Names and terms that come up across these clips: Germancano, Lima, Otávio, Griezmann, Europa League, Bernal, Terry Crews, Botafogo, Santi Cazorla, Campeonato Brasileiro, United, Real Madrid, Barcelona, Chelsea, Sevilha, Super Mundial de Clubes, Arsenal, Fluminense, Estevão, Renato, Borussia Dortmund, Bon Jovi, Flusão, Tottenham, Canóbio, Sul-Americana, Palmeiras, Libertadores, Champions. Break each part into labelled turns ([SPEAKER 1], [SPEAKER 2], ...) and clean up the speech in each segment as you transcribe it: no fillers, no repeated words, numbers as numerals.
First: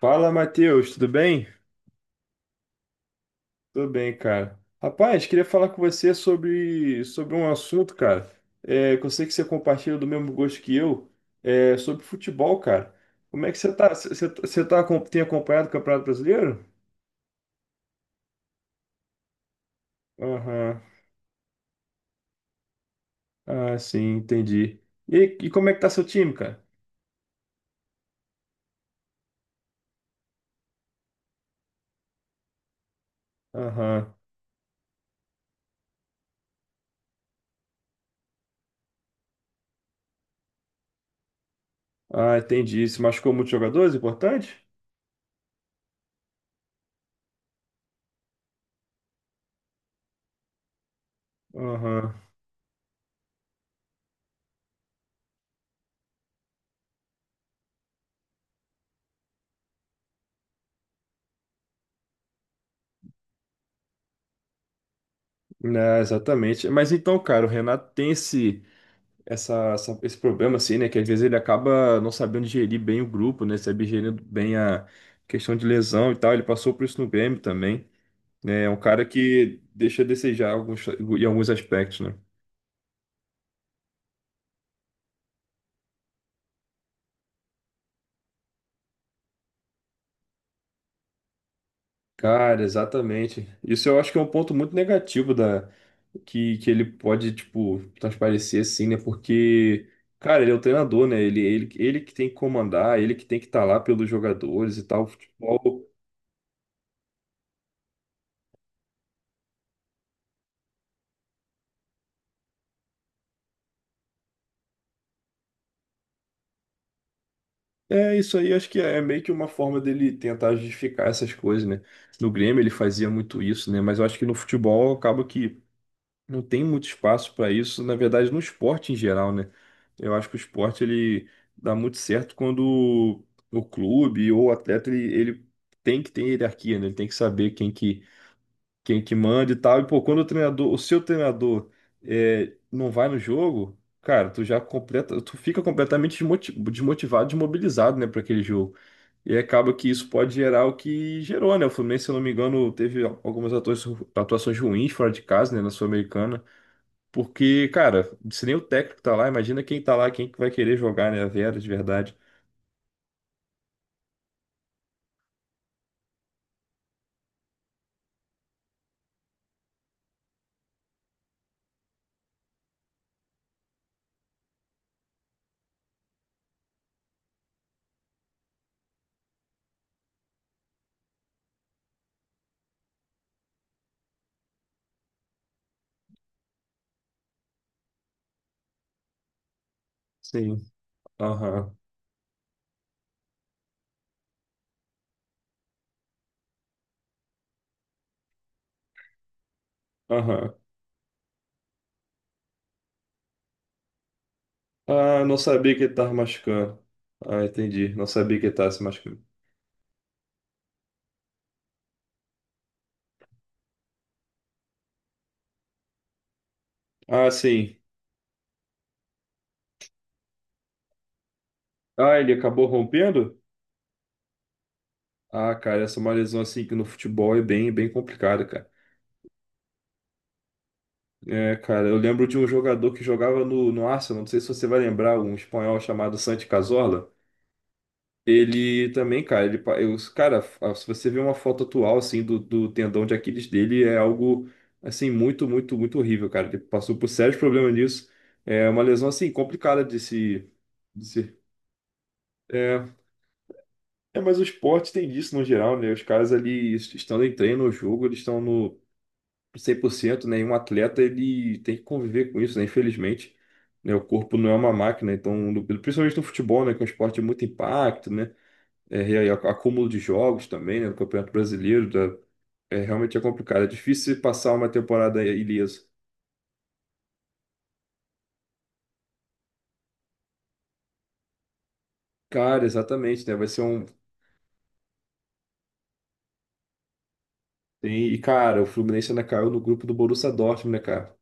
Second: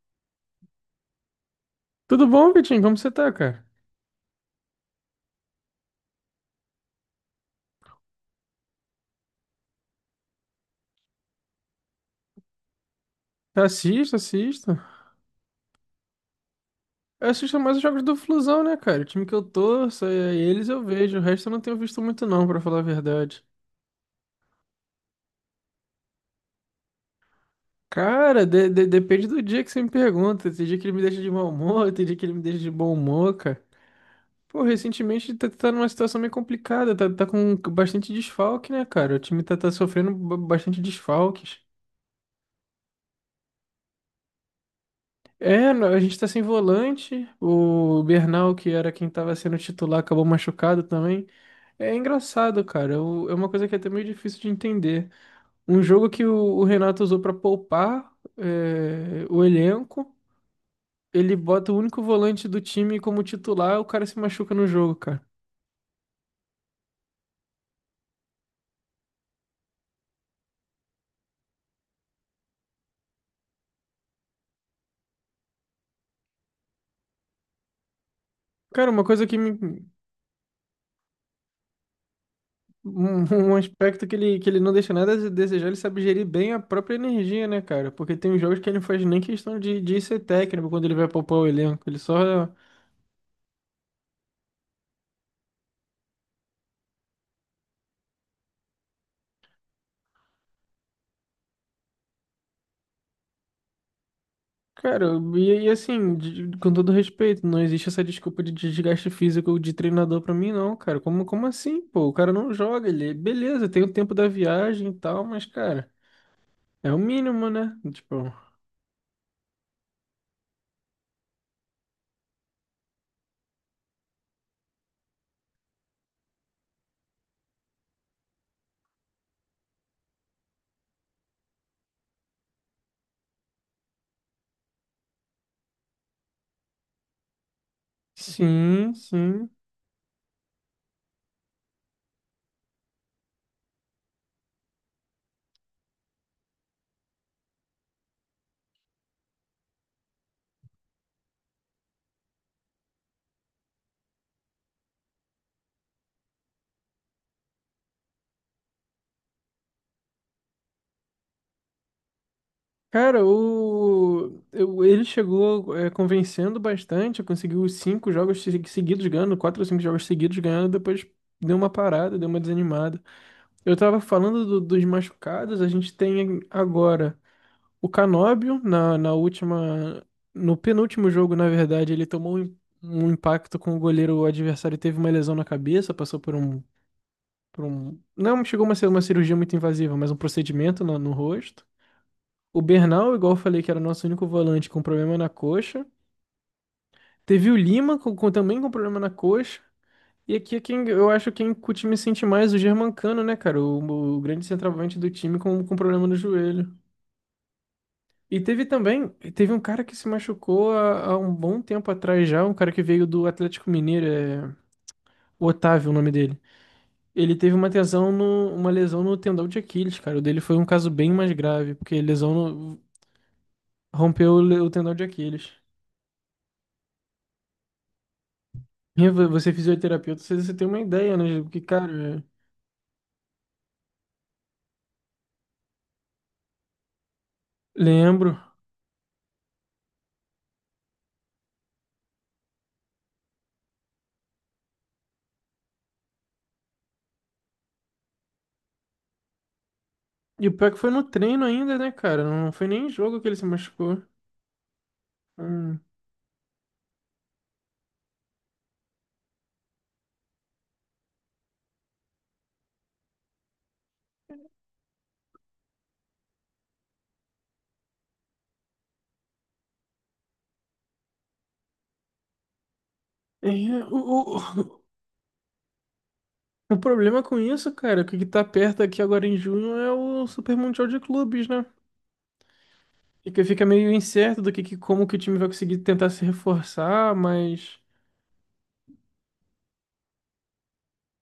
[SPEAKER 1] Fala, Matheus, tudo bem?
[SPEAKER 2] Tudo bom, Vitinho? Como você tá, cara?
[SPEAKER 1] Tudo bem, cara. Rapaz, queria falar com você sobre um assunto, cara, que eu sei que você compartilha do mesmo gosto que eu, sobre futebol, cara. Como é que
[SPEAKER 2] Tá.
[SPEAKER 1] você tá? Você
[SPEAKER 2] Assisto,
[SPEAKER 1] você tá, você
[SPEAKER 2] assisto.
[SPEAKER 1] tem acompanhado o Campeonato Brasileiro?
[SPEAKER 2] Eu assisto mais os jogos do Flusão, né, cara? O time que eu torço, é, eles eu
[SPEAKER 1] Aham.
[SPEAKER 2] vejo. O resto eu não tenho visto muito, não, pra falar a verdade.
[SPEAKER 1] Ah, sim, entendi. E como é que tá seu time, cara?
[SPEAKER 2] Cara, depende do dia que você me pergunta. Tem dia que ele me deixa de mau humor, tem dia que ele me deixa de bom humor, cara.
[SPEAKER 1] Aham.
[SPEAKER 2] Pô, recentemente tá numa situação meio complicada. Tá com bastante desfalque, né, cara? O time tá sofrendo bastante desfalques.
[SPEAKER 1] Ah, entendi. Se machucou muitos jogadores, importante?
[SPEAKER 2] É, a gente tá sem volante. O Bernal, que era quem tava sendo titular, acabou machucado também. É
[SPEAKER 1] Aham.
[SPEAKER 2] engraçado, cara. É uma coisa que é até meio difícil de entender. Um jogo que o Renato usou pra poupar é, o elenco, ele bota o único volante do time como titular, o cara se machuca no jogo, cara.
[SPEAKER 1] Né, exatamente. Mas então, cara, o Renato tem esse. Esse problema, assim, né? Que às vezes ele acaba não sabendo gerir bem o grupo, né? Sabe gerir bem a questão de lesão e tal. Ele passou por isso no Grêmio também, né? É um
[SPEAKER 2] Cara, uma
[SPEAKER 1] cara
[SPEAKER 2] coisa que me.
[SPEAKER 1] que deixa a desejar em alguns aspectos, né?
[SPEAKER 2] Um aspecto que ele não deixa nada a desejar, ele sabe gerir bem a própria energia, né, cara? Porque tem jogos que ele não faz nem questão de ser técnico quando ele vai poupar o elenco. Ele só.
[SPEAKER 1] Cara, exatamente. Isso eu acho que é um ponto muito negativo da que ele pode, tipo, transparecer assim, né? Porque, cara, ele é o treinador, né? Ele que tem que comandar, ele que tem que estar lá pelos jogadores e tal.
[SPEAKER 2] Cara,
[SPEAKER 1] O
[SPEAKER 2] e
[SPEAKER 1] futebol
[SPEAKER 2] assim, com todo respeito, não existe essa desculpa de desgaste físico de treinador pra mim, não, cara. Como assim, pô? O cara não joga, ele, beleza, tem o tempo da viagem e tal, mas, cara, é o mínimo, né?
[SPEAKER 1] é,
[SPEAKER 2] Tipo,
[SPEAKER 1] isso aí acho que é meio que uma forma dele tentar justificar essas coisas, né? No Grêmio ele fazia muito isso, né? Mas eu acho que no futebol acaba que não tem muito espaço para isso, na verdade no esporte em geral, né? Eu acho que o esporte ele dá muito certo quando o clube ou o atleta ele tem que ter hierarquia, né? Ele tem que saber
[SPEAKER 2] sim,
[SPEAKER 1] quem que
[SPEAKER 2] sim.
[SPEAKER 1] manda e tal. E, pô, quando o treinador, o seu treinador não vai no jogo, cara, tu já completa, tu fica desmotivado, desmobilizado, né, para aquele jogo. E acaba que isso pode gerar o que gerou, né? O Fluminense, se eu não me engano, teve atuações ruins fora de casa, né, na Sul-Americana. Porque, cara, se nem o técnico tá lá, imagina quem tá lá, quem que vai querer jogar, né, a Vera, de verdade.
[SPEAKER 2] Cara, ele chegou é, convencendo bastante, conseguiu os cinco jogos seguidos ganhando, quatro ou cinco jogos seguidos ganhando, depois deu uma parada, deu uma desanimada. Eu tava falando dos machucados, a gente tem agora. O Canóbio, na última. No penúltimo jogo, na verdade, ele tomou um impacto com o goleiro. O adversário teve uma lesão na cabeça, passou por um. Por um não chegou a ser uma cirurgia muito invasiva, mas um
[SPEAKER 1] Sim.
[SPEAKER 2] procedimento no rosto.
[SPEAKER 1] Aham,
[SPEAKER 2] O Bernal, igual eu falei, que era o nosso único volante com problema na coxa. Teve o Lima também com problema na coxa. E
[SPEAKER 1] aham.
[SPEAKER 2] aqui é quem eu acho quem o time sente mais, o Germancano, né, cara? O grande centroavante do
[SPEAKER 1] Ah, não
[SPEAKER 2] time com
[SPEAKER 1] sabia que ele
[SPEAKER 2] problema
[SPEAKER 1] tava
[SPEAKER 2] no joelho.
[SPEAKER 1] machucando. Ah, entendi. Não sabia
[SPEAKER 2] E
[SPEAKER 1] que ele
[SPEAKER 2] teve
[SPEAKER 1] tava se
[SPEAKER 2] também,
[SPEAKER 1] machucando.
[SPEAKER 2] teve um cara que se machucou há um bom tempo atrás já, um cara que veio do Atlético Mineiro, é o Otávio, o nome dele.
[SPEAKER 1] Ah,
[SPEAKER 2] Ele teve uma
[SPEAKER 1] sim.
[SPEAKER 2] lesão uma lesão no tendão de Aquiles, cara. O dele foi um caso bem mais grave, porque
[SPEAKER 1] Ah, ele
[SPEAKER 2] lesão
[SPEAKER 1] acabou
[SPEAKER 2] no-
[SPEAKER 1] rompendo?
[SPEAKER 2] rompeu o tendão de Aquiles.
[SPEAKER 1] Ah, cara, essa é uma lesão assim que no futebol é bem, bem complicada, cara.
[SPEAKER 2] E você é fisioterapeuta, você tem uma ideia, né?
[SPEAKER 1] É,
[SPEAKER 2] Porque,
[SPEAKER 1] cara, eu
[SPEAKER 2] cara, é,
[SPEAKER 1] lembro de um jogador que jogava no Arsenal, não sei se você vai lembrar, um espanhol chamado Santi Cazorla.
[SPEAKER 2] lembro.
[SPEAKER 1] Ele também, cara, ele, pa- eu, cara, a- se você ver uma foto atual, assim, do tendão de Aquiles dele, é algo, assim, muito, muito, muito horrível, cara. Ele passou por sérios problemas nisso. É uma lesão, assim, complicada
[SPEAKER 2] E o pior que foi no
[SPEAKER 1] de se...
[SPEAKER 2] treino ainda, né, cara? Não foi nem em
[SPEAKER 1] é,
[SPEAKER 2] jogo que ele se machucou.
[SPEAKER 1] é, mas o esporte tem disso no geral,
[SPEAKER 2] Hum.
[SPEAKER 1] né? Os caras ali estando em treino no jogo, eles estão no 100%, né? E um atleta, ele tem que conviver com isso, né? Infelizmente, né? O corpo não é uma máquina, então, principalmente no futebol, né? Que é um esporte de muito impacto, né? É, e aí, acúmulo de jogos também, né? No Campeonato Brasileiro, realmente é
[SPEAKER 2] É,
[SPEAKER 1] complicado. É
[SPEAKER 2] o,
[SPEAKER 1] difícil você passar
[SPEAKER 2] o-
[SPEAKER 1] uma temporada ileso.
[SPEAKER 2] o problema com isso, cara, é que o que tá perto aqui agora em junho é o Super Mundial de Clubes, né?
[SPEAKER 1] Cara, exatamente,
[SPEAKER 2] E
[SPEAKER 1] né?
[SPEAKER 2] que
[SPEAKER 1] Vai ser
[SPEAKER 2] fica
[SPEAKER 1] um...
[SPEAKER 2] meio incerto do como que o time vai conseguir tentar se reforçar, mas
[SPEAKER 1] E, cara, o Fluminense ainda caiu no grupo do Borussia Dortmund, né, cara?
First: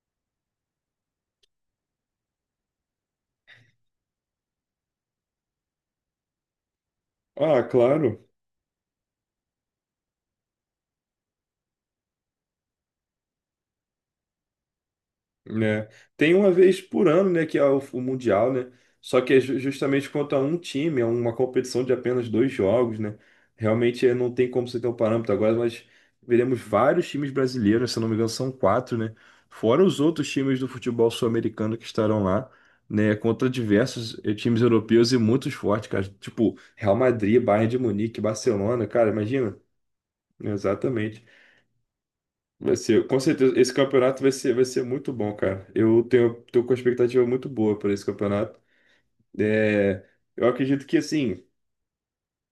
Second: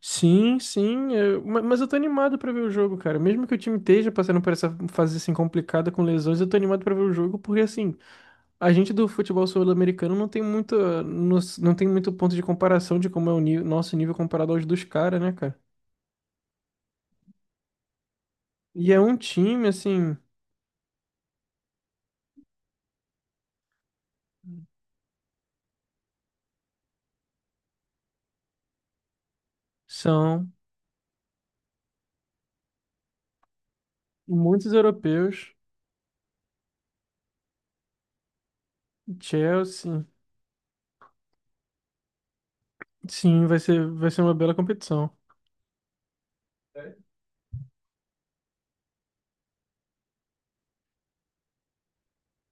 [SPEAKER 2] sim, sim, mas eu tô animado pra ver o jogo, cara. Mesmo que o time esteja passando por essa fase assim complicada com lesões, eu tô animado pra ver o jogo, porque
[SPEAKER 1] Ah,
[SPEAKER 2] assim,
[SPEAKER 1] claro.
[SPEAKER 2] a gente do futebol sul-americano não tem muito, não tem muito ponto de comparação de como é o nosso nível comparado aos dos caras, né, cara?
[SPEAKER 1] Né? Tem uma vez por ano, né, que é o Mundial, né?
[SPEAKER 2] E é um
[SPEAKER 1] Só que é
[SPEAKER 2] time
[SPEAKER 1] justamente
[SPEAKER 2] assim,
[SPEAKER 1] contra um time, é uma competição de apenas dois jogos, né? Realmente é, não tem como você ter um parâmetro agora, mas veremos vários times brasileiros, se eu não me engano, são quatro, né? Fora os outros
[SPEAKER 2] são
[SPEAKER 1] times do futebol sul-americano que estarão lá, né? Contra diversos times
[SPEAKER 2] muitos
[SPEAKER 1] europeus e
[SPEAKER 2] europeus.
[SPEAKER 1] muitos fortes, cara. Tipo, Real Madrid, Bayern de Munique, Barcelona, cara, imagina?
[SPEAKER 2] Chelsea.
[SPEAKER 1] Exatamente. Vai ser, com
[SPEAKER 2] Sim,
[SPEAKER 1] certeza, esse
[SPEAKER 2] vai ser
[SPEAKER 1] campeonato
[SPEAKER 2] uma bela
[SPEAKER 1] vai ser muito
[SPEAKER 2] competição.
[SPEAKER 1] bom, cara. Eu tenho, tô com uma expectativa muito boa para esse campeonato. É, eu acredito que, assim,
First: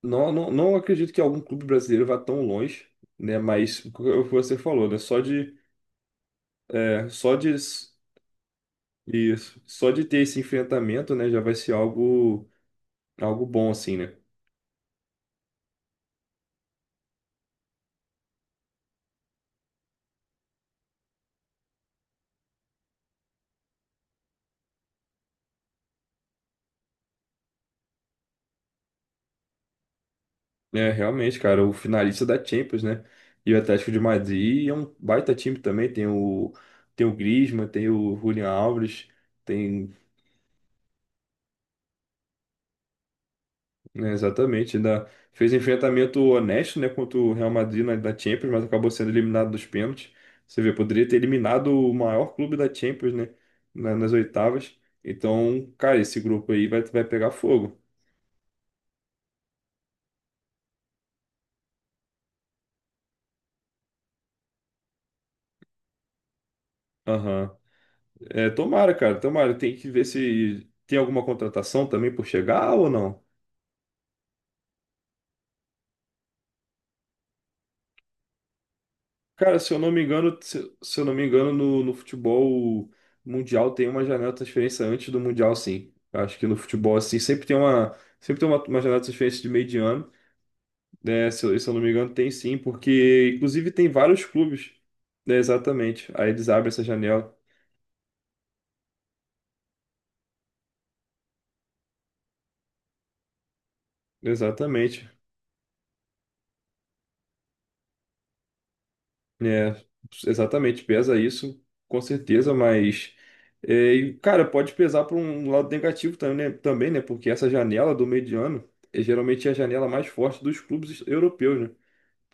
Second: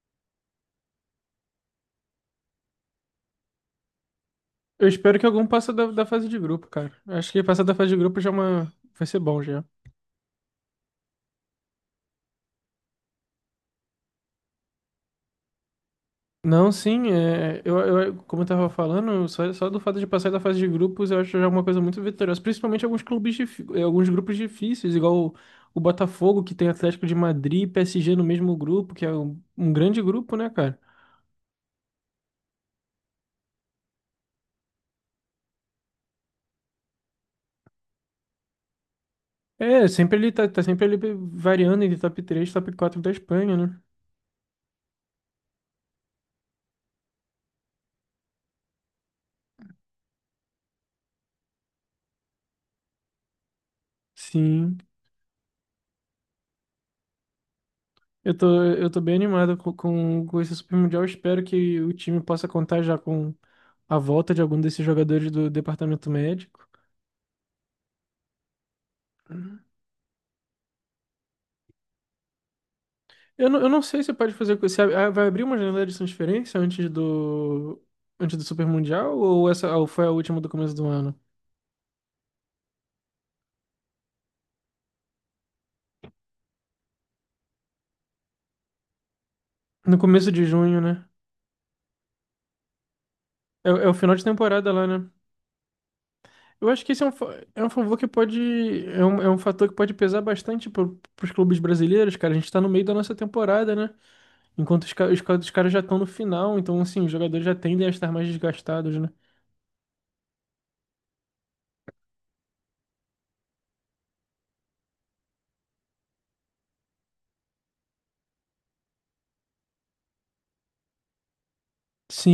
[SPEAKER 1] não acredito que algum clube brasileiro vá tão longe, né? Mas o que você
[SPEAKER 2] Eu
[SPEAKER 1] falou, né?
[SPEAKER 2] espero
[SPEAKER 1] Só
[SPEAKER 2] que algum
[SPEAKER 1] de,
[SPEAKER 2] passe da fase de grupo, cara.
[SPEAKER 1] é,
[SPEAKER 2] Acho
[SPEAKER 1] só
[SPEAKER 2] que
[SPEAKER 1] de,
[SPEAKER 2] passar da fase de grupo já é uma... vai ser bom
[SPEAKER 1] isso,
[SPEAKER 2] já.
[SPEAKER 1] só de ter esse enfrentamento, né? Já vai ser algo, algo bom, assim, né?
[SPEAKER 2] Não, sim, é, eu, como eu tava falando, só do fato de passar da fase de grupos eu acho já uma coisa muito vitoriosa. Principalmente alguns clubes, eh, alguns grupos difíceis, igual o Botafogo, que tem Atlético de Madrid e PSG no mesmo grupo, que é um grande grupo, né, cara?
[SPEAKER 1] É, realmente, cara, o finalista da Champions, né? E o Atlético de Madrid é um baita time também. Tem tem o Griezmann, tem o Julian Alves.
[SPEAKER 2] É,
[SPEAKER 1] Tem
[SPEAKER 2] sempre ele tá sempre ali variando entre top 3, e top 4 da Espanha, né?
[SPEAKER 1] é, exatamente, ainda fez enfrentamento honesto, né, contra o Real Madrid da Champions, mas acabou sendo eliminado dos pênaltis. Você vê, poderia ter eliminado o maior clube da Champions, né, nas
[SPEAKER 2] Sim.
[SPEAKER 1] oitavas. Então, cara, esse grupo aí vai, vai pegar fogo.
[SPEAKER 2] Eu tô bem animado com esse Super Mundial. Espero que o time possa contar já com a volta de algum desses jogadores do departamento médico.
[SPEAKER 1] Aham. É, tomara, cara, tomara. Tem que ver se tem alguma contratação também por chegar ou não.
[SPEAKER 2] Eu não sei se pode fazer. Se vai abrir uma janela de transferência antes antes do Super Mundial ou
[SPEAKER 1] Cara, se
[SPEAKER 2] essa
[SPEAKER 1] eu
[SPEAKER 2] ou
[SPEAKER 1] não me
[SPEAKER 2] foi a
[SPEAKER 1] engano,
[SPEAKER 2] última do começo
[SPEAKER 1] se,
[SPEAKER 2] do
[SPEAKER 1] se eu não
[SPEAKER 2] ano?
[SPEAKER 1] me engano, no futebol mundial tem uma janela de transferência antes do mundial, sim. Eu acho que no futebol, assim, sempre tem uma janela de transferência de meio de
[SPEAKER 2] No
[SPEAKER 1] ano,
[SPEAKER 2] começo de junho, né?
[SPEAKER 1] né? Se eu não me engano, tem sim, porque
[SPEAKER 2] É,
[SPEAKER 1] inclusive
[SPEAKER 2] é
[SPEAKER 1] tem
[SPEAKER 2] o final de
[SPEAKER 1] vários
[SPEAKER 2] temporada
[SPEAKER 1] clubes,
[SPEAKER 2] lá, né?
[SPEAKER 1] né? Exatamente. Aí eles
[SPEAKER 2] Eu
[SPEAKER 1] abrem
[SPEAKER 2] acho
[SPEAKER 1] essa
[SPEAKER 2] que esse é
[SPEAKER 1] janela.
[SPEAKER 2] é um favor que pode. É um fator que pode pesar bastante pros clubes brasileiros, cara. A gente tá no meio da nossa temporada, né? Enquanto
[SPEAKER 1] Exatamente.
[SPEAKER 2] os caras já estão no final, então assim, os jogadores já tendem a estar mais desgastados, né?
[SPEAKER 1] É, exatamente, pesa isso, com certeza, mas cara, pode pesar para um lado negativo também, né? Também, né? Porque essa janela do meio de ano é geralmente a janela mais forte dos clubes europeus, né?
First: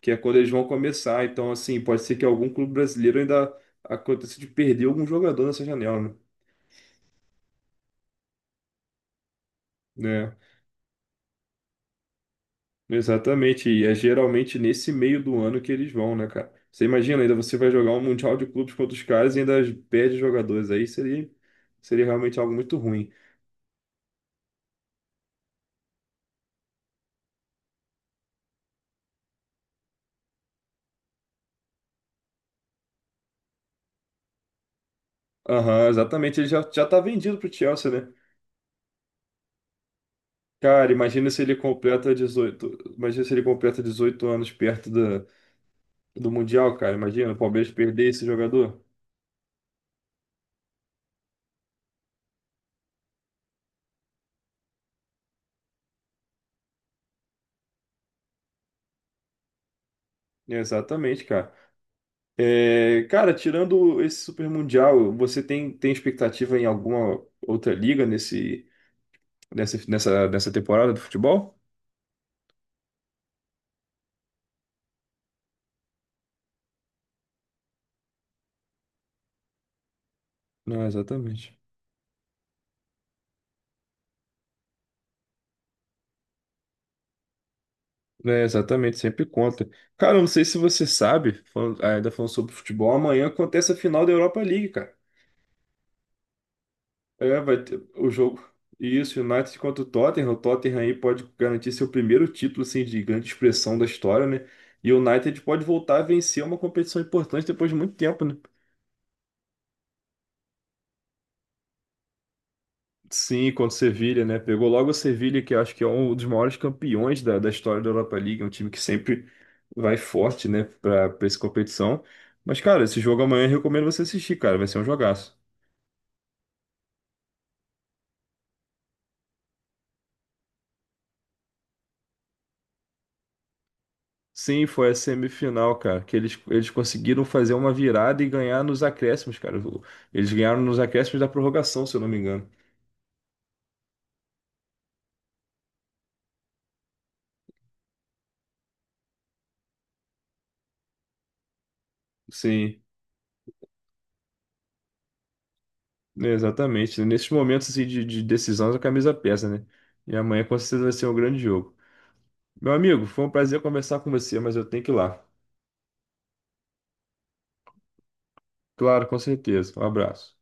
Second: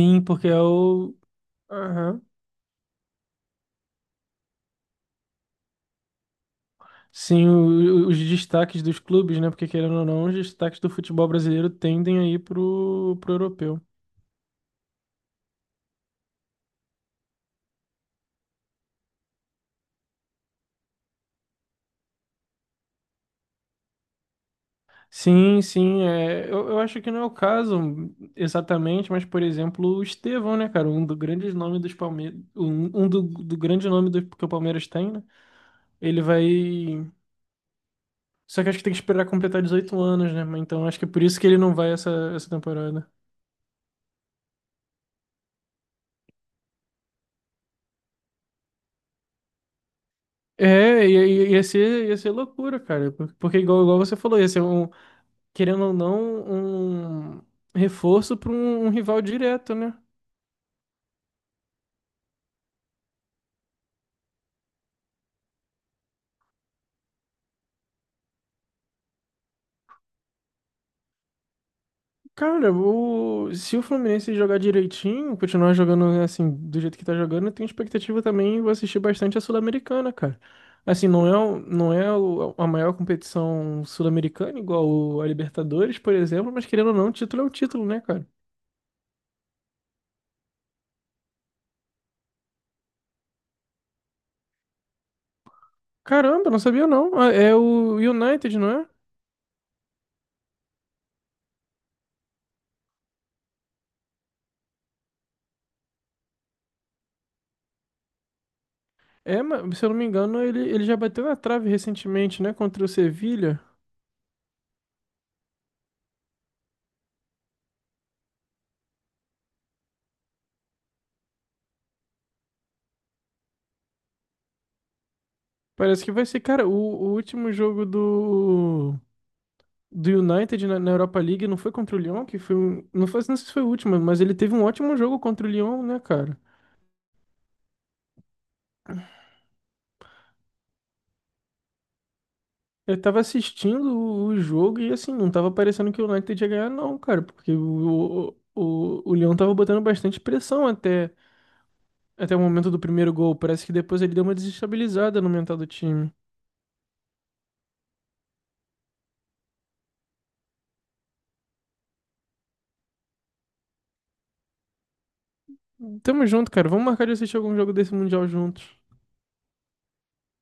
[SPEAKER 1] Que é quando
[SPEAKER 2] porque
[SPEAKER 1] eles
[SPEAKER 2] é
[SPEAKER 1] vão
[SPEAKER 2] o.
[SPEAKER 1] começar. Então, assim, pode ser
[SPEAKER 2] Aham.
[SPEAKER 1] que algum clube brasileiro ainda aconteça de perder algum jogador nessa janela, né?
[SPEAKER 2] Sim, os destaques dos clubes, né? Porque querendo ou não, os
[SPEAKER 1] Né?
[SPEAKER 2] destaques do futebol brasileiro tendem aí pro
[SPEAKER 1] Exatamente,
[SPEAKER 2] europeu.
[SPEAKER 1] e é geralmente nesse meio do ano que eles vão, né, cara? Você imagina, ainda você vai jogar um Mundial de Clubes contra os caras e ainda perde jogadores aí, seria, seria realmente algo muito ruim.
[SPEAKER 2] Sim, sim, é, eu acho que não é o caso exatamente, mas por exemplo, o Estevão, né, cara, um dos grandes nomes dos Palmeiras, do grande nome do, que o Palmeiras tem, né?
[SPEAKER 1] Aham,
[SPEAKER 2] Ele
[SPEAKER 1] exatamente.
[SPEAKER 2] vai.
[SPEAKER 1] Ele já tá vendido pro Chelsea, né?
[SPEAKER 2] Só que acho que tem que esperar completar 18 anos, né? Mas então
[SPEAKER 1] Cara,
[SPEAKER 2] acho que é por
[SPEAKER 1] imagina
[SPEAKER 2] isso
[SPEAKER 1] se
[SPEAKER 2] que
[SPEAKER 1] ele
[SPEAKER 2] ele não vai essa,
[SPEAKER 1] completa
[SPEAKER 2] essa
[SPEAKER 1] 18,
[SPEAKER 2] temporada.
[SPEAKER 1] imagina se ele completa 18 anos perto do, do Mundial, cara. Imagina o Palmeiras perder esse jogador.
[SPEAKER 2] É, ia ser loucura, cara. Porque, igual você falou, ia ser um, querendo ou não, um reforço para um rival direto, né?
[SPEAKER 1] Exatamente, cara. É, cara, tirando esse Super Mundial, você tem, tem expectativa em alguma outra liga nesse, nessa temporada do futebol?
[SPEAKER 2] Cara, o... se o Fluminense jogar direitinho, continuar jogando assim, do jeito que tá jogando, eu tenho expectativa também, vou assistir bastante a Sul-Americana, cara.
[SPEAKER 1] Não,
[SPEAKER 2] Assim,
[SPEAKER 1] exatamente.
[SPEAKER 2] não é a maior competição sul-americana, a Libertadores, por exemplo, mas querendo ou não, título é o título, né, cara?
[SPEAKER 1] É, exatamente, sempre conta. Cara, eu não sei se você sabe, ainda falando sobre futebol, amanhã acontece a final da Europa League, cara.
[SPEAKER 2] Caramba, não sabia não. Ah,
[SPEAKER 1] É,
[SPEAKER 2] é
[SPEAKER 1] vai ter
[SPEAKER 2] o
[SPEAKER 1] o jogo.
[SPEAKER 2] United, não é?
[SPEAKER 1] Isso, United contra o Tottenham. O Tottenham aí pode garantir seu primeiro título assim, de grande expressão da história, né? E o United pode voltar a vencer uma competição importante depois de muito tempo, né?
[SPEAKER 2] É, mas se eu não me engano, ele já bateu na trave recentemente, né, contra o
[SPEAKER 1] Sim,
[SPEAKER 2] Sevilla.
[SPEAKER 1] contra o Sevilha, né? Pegou logo o Sevilha, que eu acho que é um dos maiores campeões da história da Europa League, é um time que sempre vai forte, né, para essa competição. Mas, cara, esse jogo amanhã eu recomendo você assistir, cara. Vai ser um jogaço.
[SPEAKER 2] Parece que vai ser, cara, o último jogo do. Do United na Europa League não foi contra o Lyon, que foi um, não foi, não sei se foi o último, mas ele teve um
[SPEAKER 1] Sim, foi a
[SPEAKER 2] ótimo jogo contra o
[SPEAKER 1] semifinal,
[SPEAKER 2] Lyon, né,
[SPEAKER 1] cara, que
[SPEAKER 2] cara?
[SPEAKER 1] eles conseguiram fazer uma virada e ganhar nos acréscimos, cara. O- Eles ganharam nos acréscimos da prorrogação, se eu não me engano.
[SPEAKER 2] Eu tava assistindo o jogo e assim, não tava parecendo que o United ia ganhar, não, cara, porque o Lyon tava botando bastante pressão até, até o momento do
[SPEAKER 1] Sim,
[SPEAKER 2] primeiro gol. Parece que depois ele deu uma desestabilizada no mental do time.
[SPEAKER 1] né, exatamente. Nesses momentos assim, de decisão, a camisa pesa, né? E amanhã com certeza vai ser um grande jogo. Meu amigo, foi um prazer conversar com você, mas eu tenho que ir lá.
[SPEAKER 2] Tamo junto, cara. Vamos marcar de assistir algum jogo desse Mundial juntos.
[SPEAKER 1] Claro, com certeza. Um abraço.